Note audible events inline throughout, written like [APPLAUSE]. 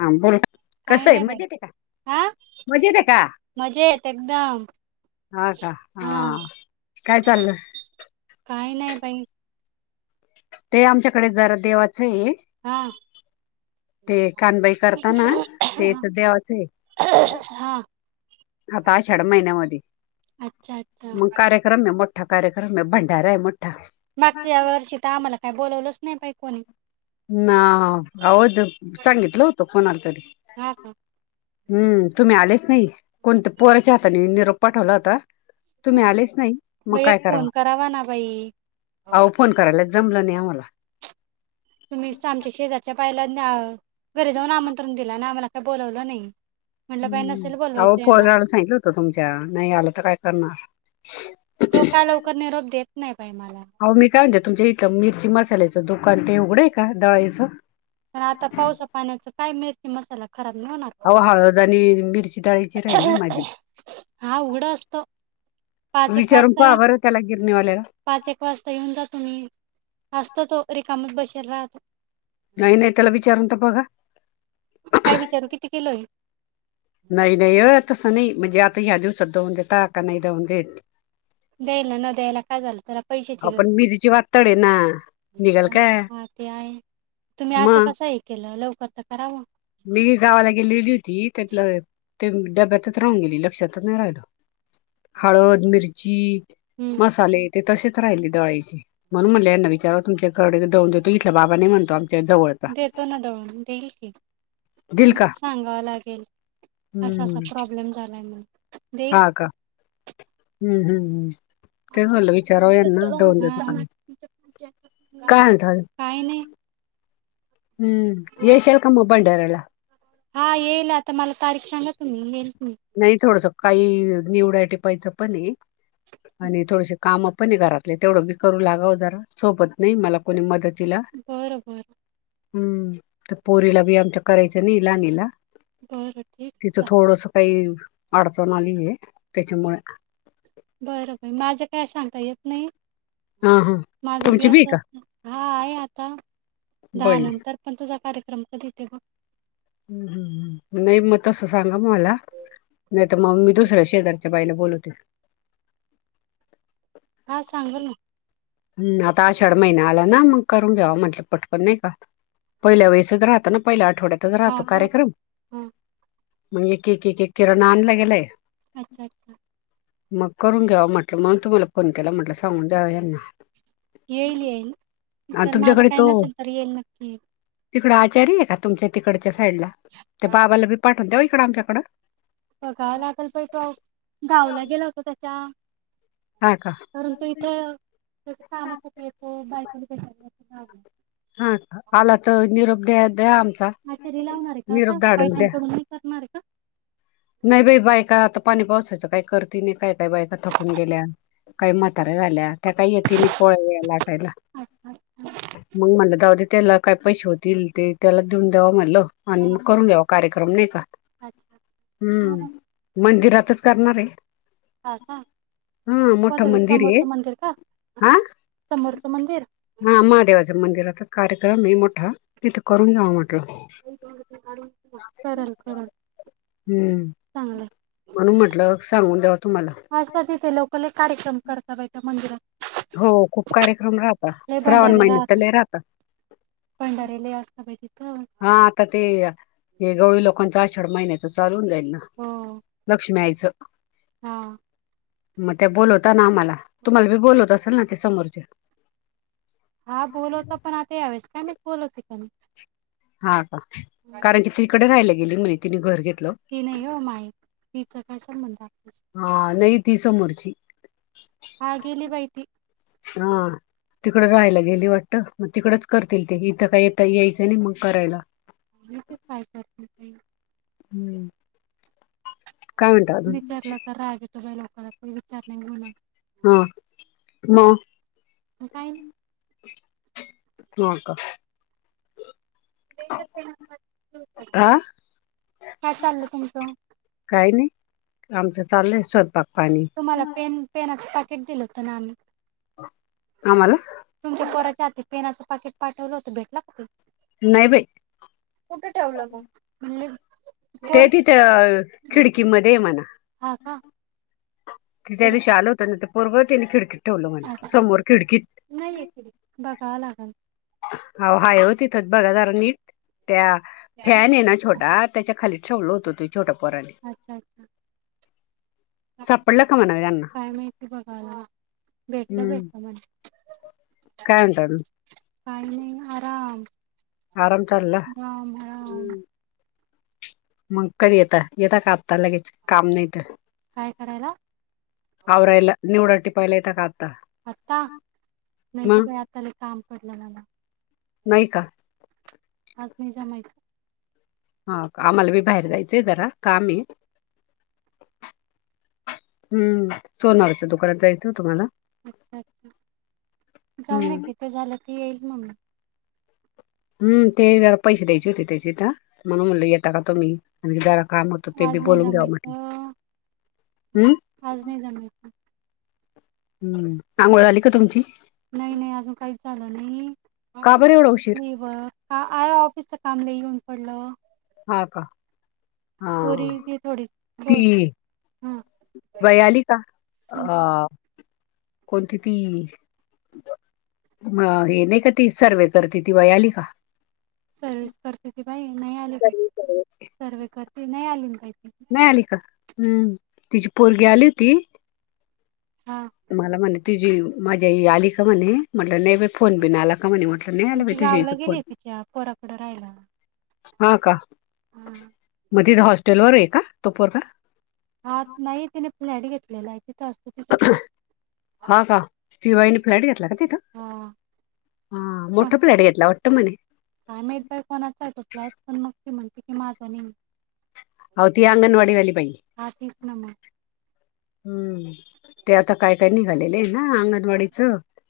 हा बोल कस काही आहे नाही बाई मजेत आहे का हा मजेत आहे का मज येत एकदम हा का हा काय चाललं काही नाही बाई ते आमच्याकडे जरा देवाचं आहे हा ते कानबाई करताना तेच देवाच आहे हा आता षड महिन्यामध्ये अच्छा अच्छा मग कार्यक्रमट ठ कार्यक्रम भंडारा आहे मो मागच्या या वर्षी तर आम्हाला काही बोलावलंच नाही बा कोणी ना आहद सांगितलं होतं कोणाला तरी हा का हम् तुम्ही आलेच नाही कोणत पोराच्या आातनी निरोप पाठवला होता तुम्ही आलेच नाही मग बाई एक काय कराव फोन करावा ना बाई अो फोन करायला जमलं नाही आम्हाला तुम्ही आमच्या शेजारच्या पायला घरी जाऊन आमंत्रण दिला आणि आम्हाला काही बोलावलं नाही म्हटलं बाई हम् नसेल अह बोलवायचं यांना परला सांगितलं होतं तुमच्या नाही आलं तर काय करणार तो का लवकर निरोप देत नाही बाई मला हो मी काय म्हते तुमच्या इथं मिरची मसाल्याचं दुकान ते उघडं आहे का दळाईचं तर आता पावसा पाण्याचा काय मिरची मसाला खराब नाही म्हणार अहो हळद आणि मिरची दळायची राहिली माझी. हा उघडं असत. पाच एक विचारून वाजता पहा या बरं त्याला गिरणीवाल्याला पाच एक वाजता येऊन जा तुम्ही, असतो तो रिकामच बशेल राहतो. नाही नाही त्याला विचारून त बघ काय विचारू किती किलोये. नाही नाही तसं नाही म्हणजे आता ह्या दिवसात दळून देत का नाही दळून देत. देला नो देयला कागल [INAUDIBLE] आपण मिरीची वाततडे आहे ना निघाल का, हा ते आहे तुम्ही असं मग कस हे केलं लवकर तर करावं मी गावाला गेलीलेली होती त्यातलं ते डब्यातच राहून गेली लक्षातच नाही राहिलं. हळद, मिरची, हम्म मसाले. ते तसेच राहिले दळायची म्हणून म्हणले यांना विचारा तुमच्या कडे दळून देतो इथल्या बाबा नाही म्हणतो. जवळचा. देतो ना दळून देईल की, दिल ला का सांगाव लागेल असा असा हम्म प्रॉब्लेम झालाय म्हण, हा का हम्म हम्म हम्म ते च म्हटलं विचारावं यांना दळून हा देता काय. काही नाही हम्म येशल काय भंडाराला हा येईल आता मला तारीख सांगा तुम्ही येईल? मी नाही थोडस काही निवडा ठिपायच पण आणि थोडसे काम पण घरातले तेवढं बी करू लागाव जरा सोबत नाही मला कोणी मदत बरं बरं हम्म तर पोरीला बी आमच्या करायचं नाही लहानीला, बरं ठीक ल का अडचण आली आहे त्याच्यामुळे बरं बर माझं काय सांगता येत नाही. हा हा माझा तुमची बी आहे का असंच हा आहे आता दहा बाई नंतर पण तुझा कार्यक्रम कधीेते बघ ह् हम नाही मग तस सांगा म मला तर मग मी दुसऱ्या शेजारच्या बाईला बोलवते. हा सांग ना, हम् आता आषाढ महिना आला ना मग करून घ्यावा म्हटलं पटकन नाही का, पहिल्या वेळेसच राहतो ना पहिल्या आठवड्यातच हा राहतो का कार्यक्रम हा म्हणजे की की की किरणा आणला गेलाय. अच्छा अच्छा मग करून घ्यावा म्हटलं म्हणून तुम्हाला फोन केला म्हटलं सांगून द्याव यांना येईल येईल आणि तर माझं काही नसेल तर येईल नक्की, तिकडं आचारी आहे का तुमच्या तिकडच्या साईड ला त्या बाबाला बी पाठवून द्याव इकडं आमच्याकडं बघाव लागल पण तो गावाला गेला होता त्याच्या हा का कारण तु इथ त्या कामासाठी येतो बायक हम हा आला तर निरोप द्या आमचा हा तरी लावणार आहे का निरोप आता धाडून द्या बायकांकडून मी करणार आहे का, नाही बाई बायका आता पाणी पावसायचं काय करतीने काय काय बायका थकून गेल्या काही म्हातऱ्या राहिल्या, त्या काही य ति नि पोळ्या बीळ्या लाटायला अच्छा अच्छा मग म्हणलं जाऊदे त्याला काय पैसे होतील ते त्याला देऊन द्यावा म्हटलं आणि हा मग करून घ्यावा कार्यक्रम नाही का, अच्छा हा हम्म मंदिरातच करणार आहे. का का हा मोठं कोणतं ते मंदिर आहे समोरचं मंदिर समोरचं मंदिर हा महादेवाच्या मंदिरातच कार्यक्रम आहे मोठा तिथे करून घेऊ वाटत करल करल हम्म चांगलंय म्हणून म्हटलं सांगून द्यावं आजकाल तिथे लोक लय कार्यक्रम करतात बाई त्या मंदिरात हो खूप कार्यक्रम राहतात लय श्रावण भंडारे महिन्यात त लय राहतात भंडारे लय असतात बाई तिथे हा आता ते हे गवळी लोकांचा आषाढ महिन्याच चालू होऊन जाईल हो लक्ष्मी आईच हा मग त्या बोलवता ना आम्हाला तुम्हाला बी बोलवत असेल ना ते समोरचे हा बोलवत पण आता यावेस का म बोलते का हा का नाही कारण की तिकडे राहायला गेली म्हणे तिने घर घेतल ती नाही हो माई तिचा काय संबंध आहे हा नाही ती समोरची हा गेली बाई ती तिकडं राहायला गेली वाटत मग तिकडच करतील ते इथं काय येता यायचं नाही मग करायला के माहिती के करतात ते लोक हम्म. काय म्हणता अजून त्यांनी काय लोकांला पण विचारलेलं नव्हतं हा म मग काय हो का [INAUDIBLE] हा काय चालल तुमचं काही नाही आमचं चाललंय स्वयंपाक पाणी तुम्हाला पेन पेनाच पॅकेट दिलं होतं ना आम्ही आम्हाला तुमच्या पोराच्या हाती पेनाचं पाकिट पाठवलं होतं भेटल का ते नाही बाई कुठे ठेवलं मग म्हल्ली ते तिथे खिडकीमध्येध्ये म्हणा हा का तिथे शाल होतो ते पर् तिने खिडक अच्छा अच्छा नाही एकरी बघा लागल हो हाय हो तिथंच बघा जरा नीट त्या फॅन आहे ना छोटा त्याच्या खाली छेवल होतो त छोट्या पोराने अच्छा अच्छा सपडला का म्हणा त्यांना काय माहिती बघावं लागल. भेटलं हम्म भेटलं म्हण काय म्हणता मग काही नाही आराम आराम चालला राम राम मग कधी येता येेत का आता लगेच काम नाही तर काय करायला? आरेला निवड टिपईलायता काात आत्ता नाही का मग बा आताला काम पडले मला नाही का आज नाही जमायच हा आम्हाला बी बाहेर जायचंय जरा काम आहे हम्म सोनारच दुकानात जायचं तुम्हाला अच्छा अच्छा जाऊ नकीि हम्म ते झालं त येईल मग हम् ते जरा पैसे द्यायचे होते त्याची तर म्हणून म्हणल येेतता का तुम्ही म्ह जरा काम होतं ते बी आज नाही बोलून घ्यावा म्ह जमायचं आज नाही जन हम्म आंघोळ आली का तुमची नाही नाही अजून काहीच झालं नाही का बरं एवढा उशीर नाही ब का आ ऑफिसच कामला येऊन पडलं हा का हा पोरी दे थोडी बोल ती हा. वयाली का अ कोणती ती म हे नाही का ती सर्व करते ती व आली का सर्वस करते की बाई नाही आले सर्वे सर्वे. सर्व करते नाही आली काही नाही आली का हम्म तिची पोरगी आली होती हा मला म्हणे तुझी माझ्या आलीिका म्हणे म्ह नाही फोन बीन आला का म्हणे म्हटलं नाही मग आला ती गावला तुझ्याचा फोन गेली तिच्या पोराकडं राहायला हा का हा. मध हॉस्टेलवरर आहे का तोपोरग हा नाही तिने पुण्या अड घेतलेला तिथं असतो तिथं हा का सिवाईने फ्लॅट घेतला का तिथं हा. हा कोण मोठा प्लॅट घेतला वाटत म्हणे काय माहीतय कोणाचा तो फ्लॅट पण मग ती म्हणते की माझं न आ त अंगनवाडी वाली प तीच ना मग हम्म ते आता काय काय निघालेले आहे ना अंगणवाडी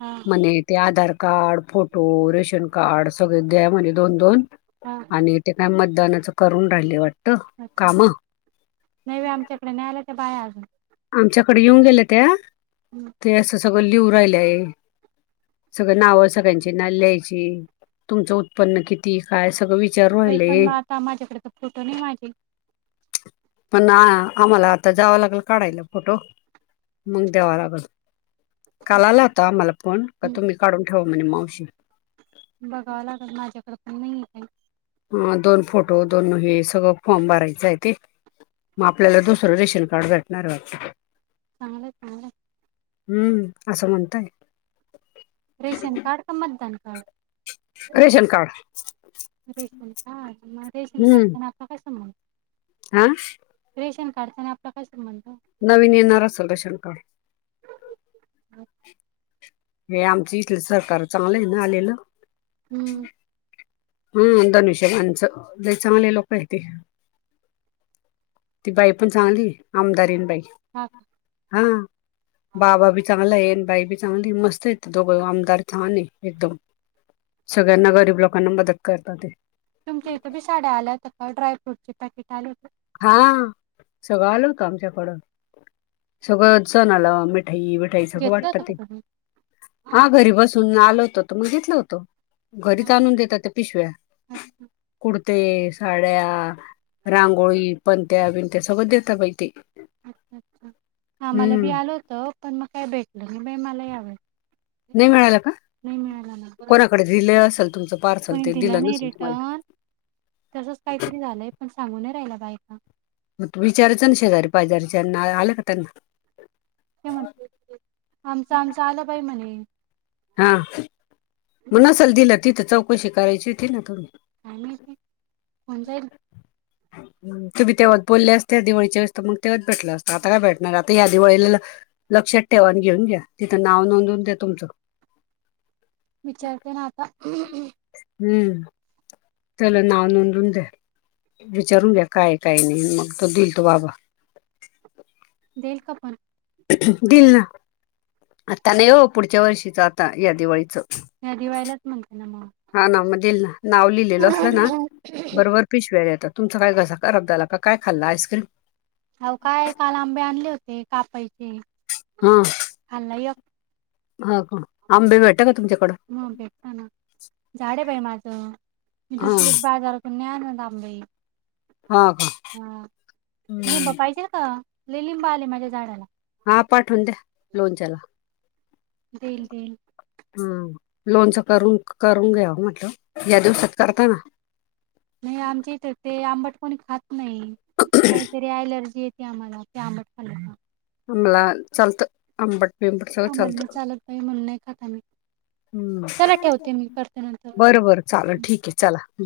हा म ते Aadhaar card photo ration card सगळे द्या म्हणजे दोन दोन हा आणि ते काय म दानाच करून राहिले वाट अच्छा नाहीवे आमच्याकडे न्यायालयाच्या बाहे अजून आमच्याकडे येऊन गेल्या त्या बाई ते असं सगळं लिऊ राहिल आहे सगळं नाव सगळ्यांची ना लियची तुमचं उत्पन्न किती काय सगळं विच बाई पण मग आता माझ्याकडे तर फोटो नाही माझे पण आ- आम्हाला आता जावं लागेल काढायला फोटो मग द्यावा लागल काल आला आता मला फोण का तुम्ही काढून ठेवा म्हणे मावशी बघाव लागत माझ्याकडे पण नाही का अ दोन फोटो दोन हे सगळं फॉर्म भरायचं आहे ते मग आपल्याला दुसरं रेशन कार्ड भेटणार चांगलं चांगलं हम्म असं म्हणतय रेशन कार्ड का मतदान कार्ड रेशन कार्ड रेशम का मग रेशीम काढताना आता कसं म्हणत आा कारखना प्र येणार असेल रेशन कार्ड हे आमचं इथलं सरकार चांगलं आहे ना आलेलं हम्म हम धनुष्यबणचं जे चांगले लोक आहेत ते ती बाई पण चांगली आमदार येन बाई हा का हा बाबा बी चांगला येन बाई बी चांगली मस्त येत दोघं आमदार चांले एकदम सगळ्यांना गरीब लोकांना मदत करतात ते तुमच्या इथे बी साड्या आल्यात काडायफ्रूटचे पॅकेट आले होत आमच्याकड सगळं जण आला मिठाई विठाई सगळं घेतलं वाटत होतं का ते तुम्ही हा घरी बसून आल होतं तर मगघितलं होतो घरीच आणून देतात त्या पिशव्या अच्छा अच्छा कुड ते साड्या रांगोळी पणंत्या बिंत्या सगळं देत पाहि ते अच्छा अच्छा हा मला बी हम्म आल होतं पण मग काय भेटलं नाही बा मला याव नाही मिळाला नाही मिळाला ना बर असेल तुमचं पार्सल कोणी ते दिला दिलं नाही नसेल तुम्हाला रिटन तसच काहीतरी झालंय पण सांगू नाही राहिला बायक मग विचारायचं ना शेजारी पाहिजारीच्याना आले का त्यांना ते म्हट आमचं आमचं आलं पाई म्हणे हा म असल दिलं तिथं चौकशी कराायची होती ना थोडी आणिम ते होज ना ह तुम्ही तेव्हा बोलले असतते दिवाळीच्या वळे तर मग तेव्हाच भेटलं असतं आता काय भेटणार आता या्या दिवाळीला लक्षात ठेवान घेऊन घ्या तिथं नाव नोंदून दे तुमचं विचारते ना आता हम्म त्याला नाव नोंदून द्या विचारू द्या काय काही नाही मग तो दिल तो बाबा देईल का पण दिल ना आता नाही हो पुढच्या वर्षीच आता या दिवाळीचं या दिवाळीलाच म्हणते ना मग हा ना मजील ना नाव लिहिलेलं असलं ना बरोबर पिशव्यार येत तुमचा काय घसा अरबदा झाला काय खाल्ला आईस्क्रीम हो काय काल आंबे आणले होते कापायचे हम खाल्ला एक हा का अंबेबट म भेटताना झाडे बाई माझं मी हा दुसरी बाजारकून न आण द हा का हा लिंब हम्म. पाहिजे का लिंब आले माझ्या झाडाला र द लोन चला दई दईल लोनच करून करून घ्या म्हटल या दिवसात करताना नाही आमच्या इथ ते आंबट कोणी खात नाही काहीतरी अलर्जी ते आम्हाला ते आंबट खाल् आम्हाला चालतं अंबट बिंबट सगळं आम्हाला नाही चालतं चालत बाई म्हणून नाही खात आम्ही. हम्म चला ठेवते मी करते नंतर. बर बर चाल ठीक आहे चला बाय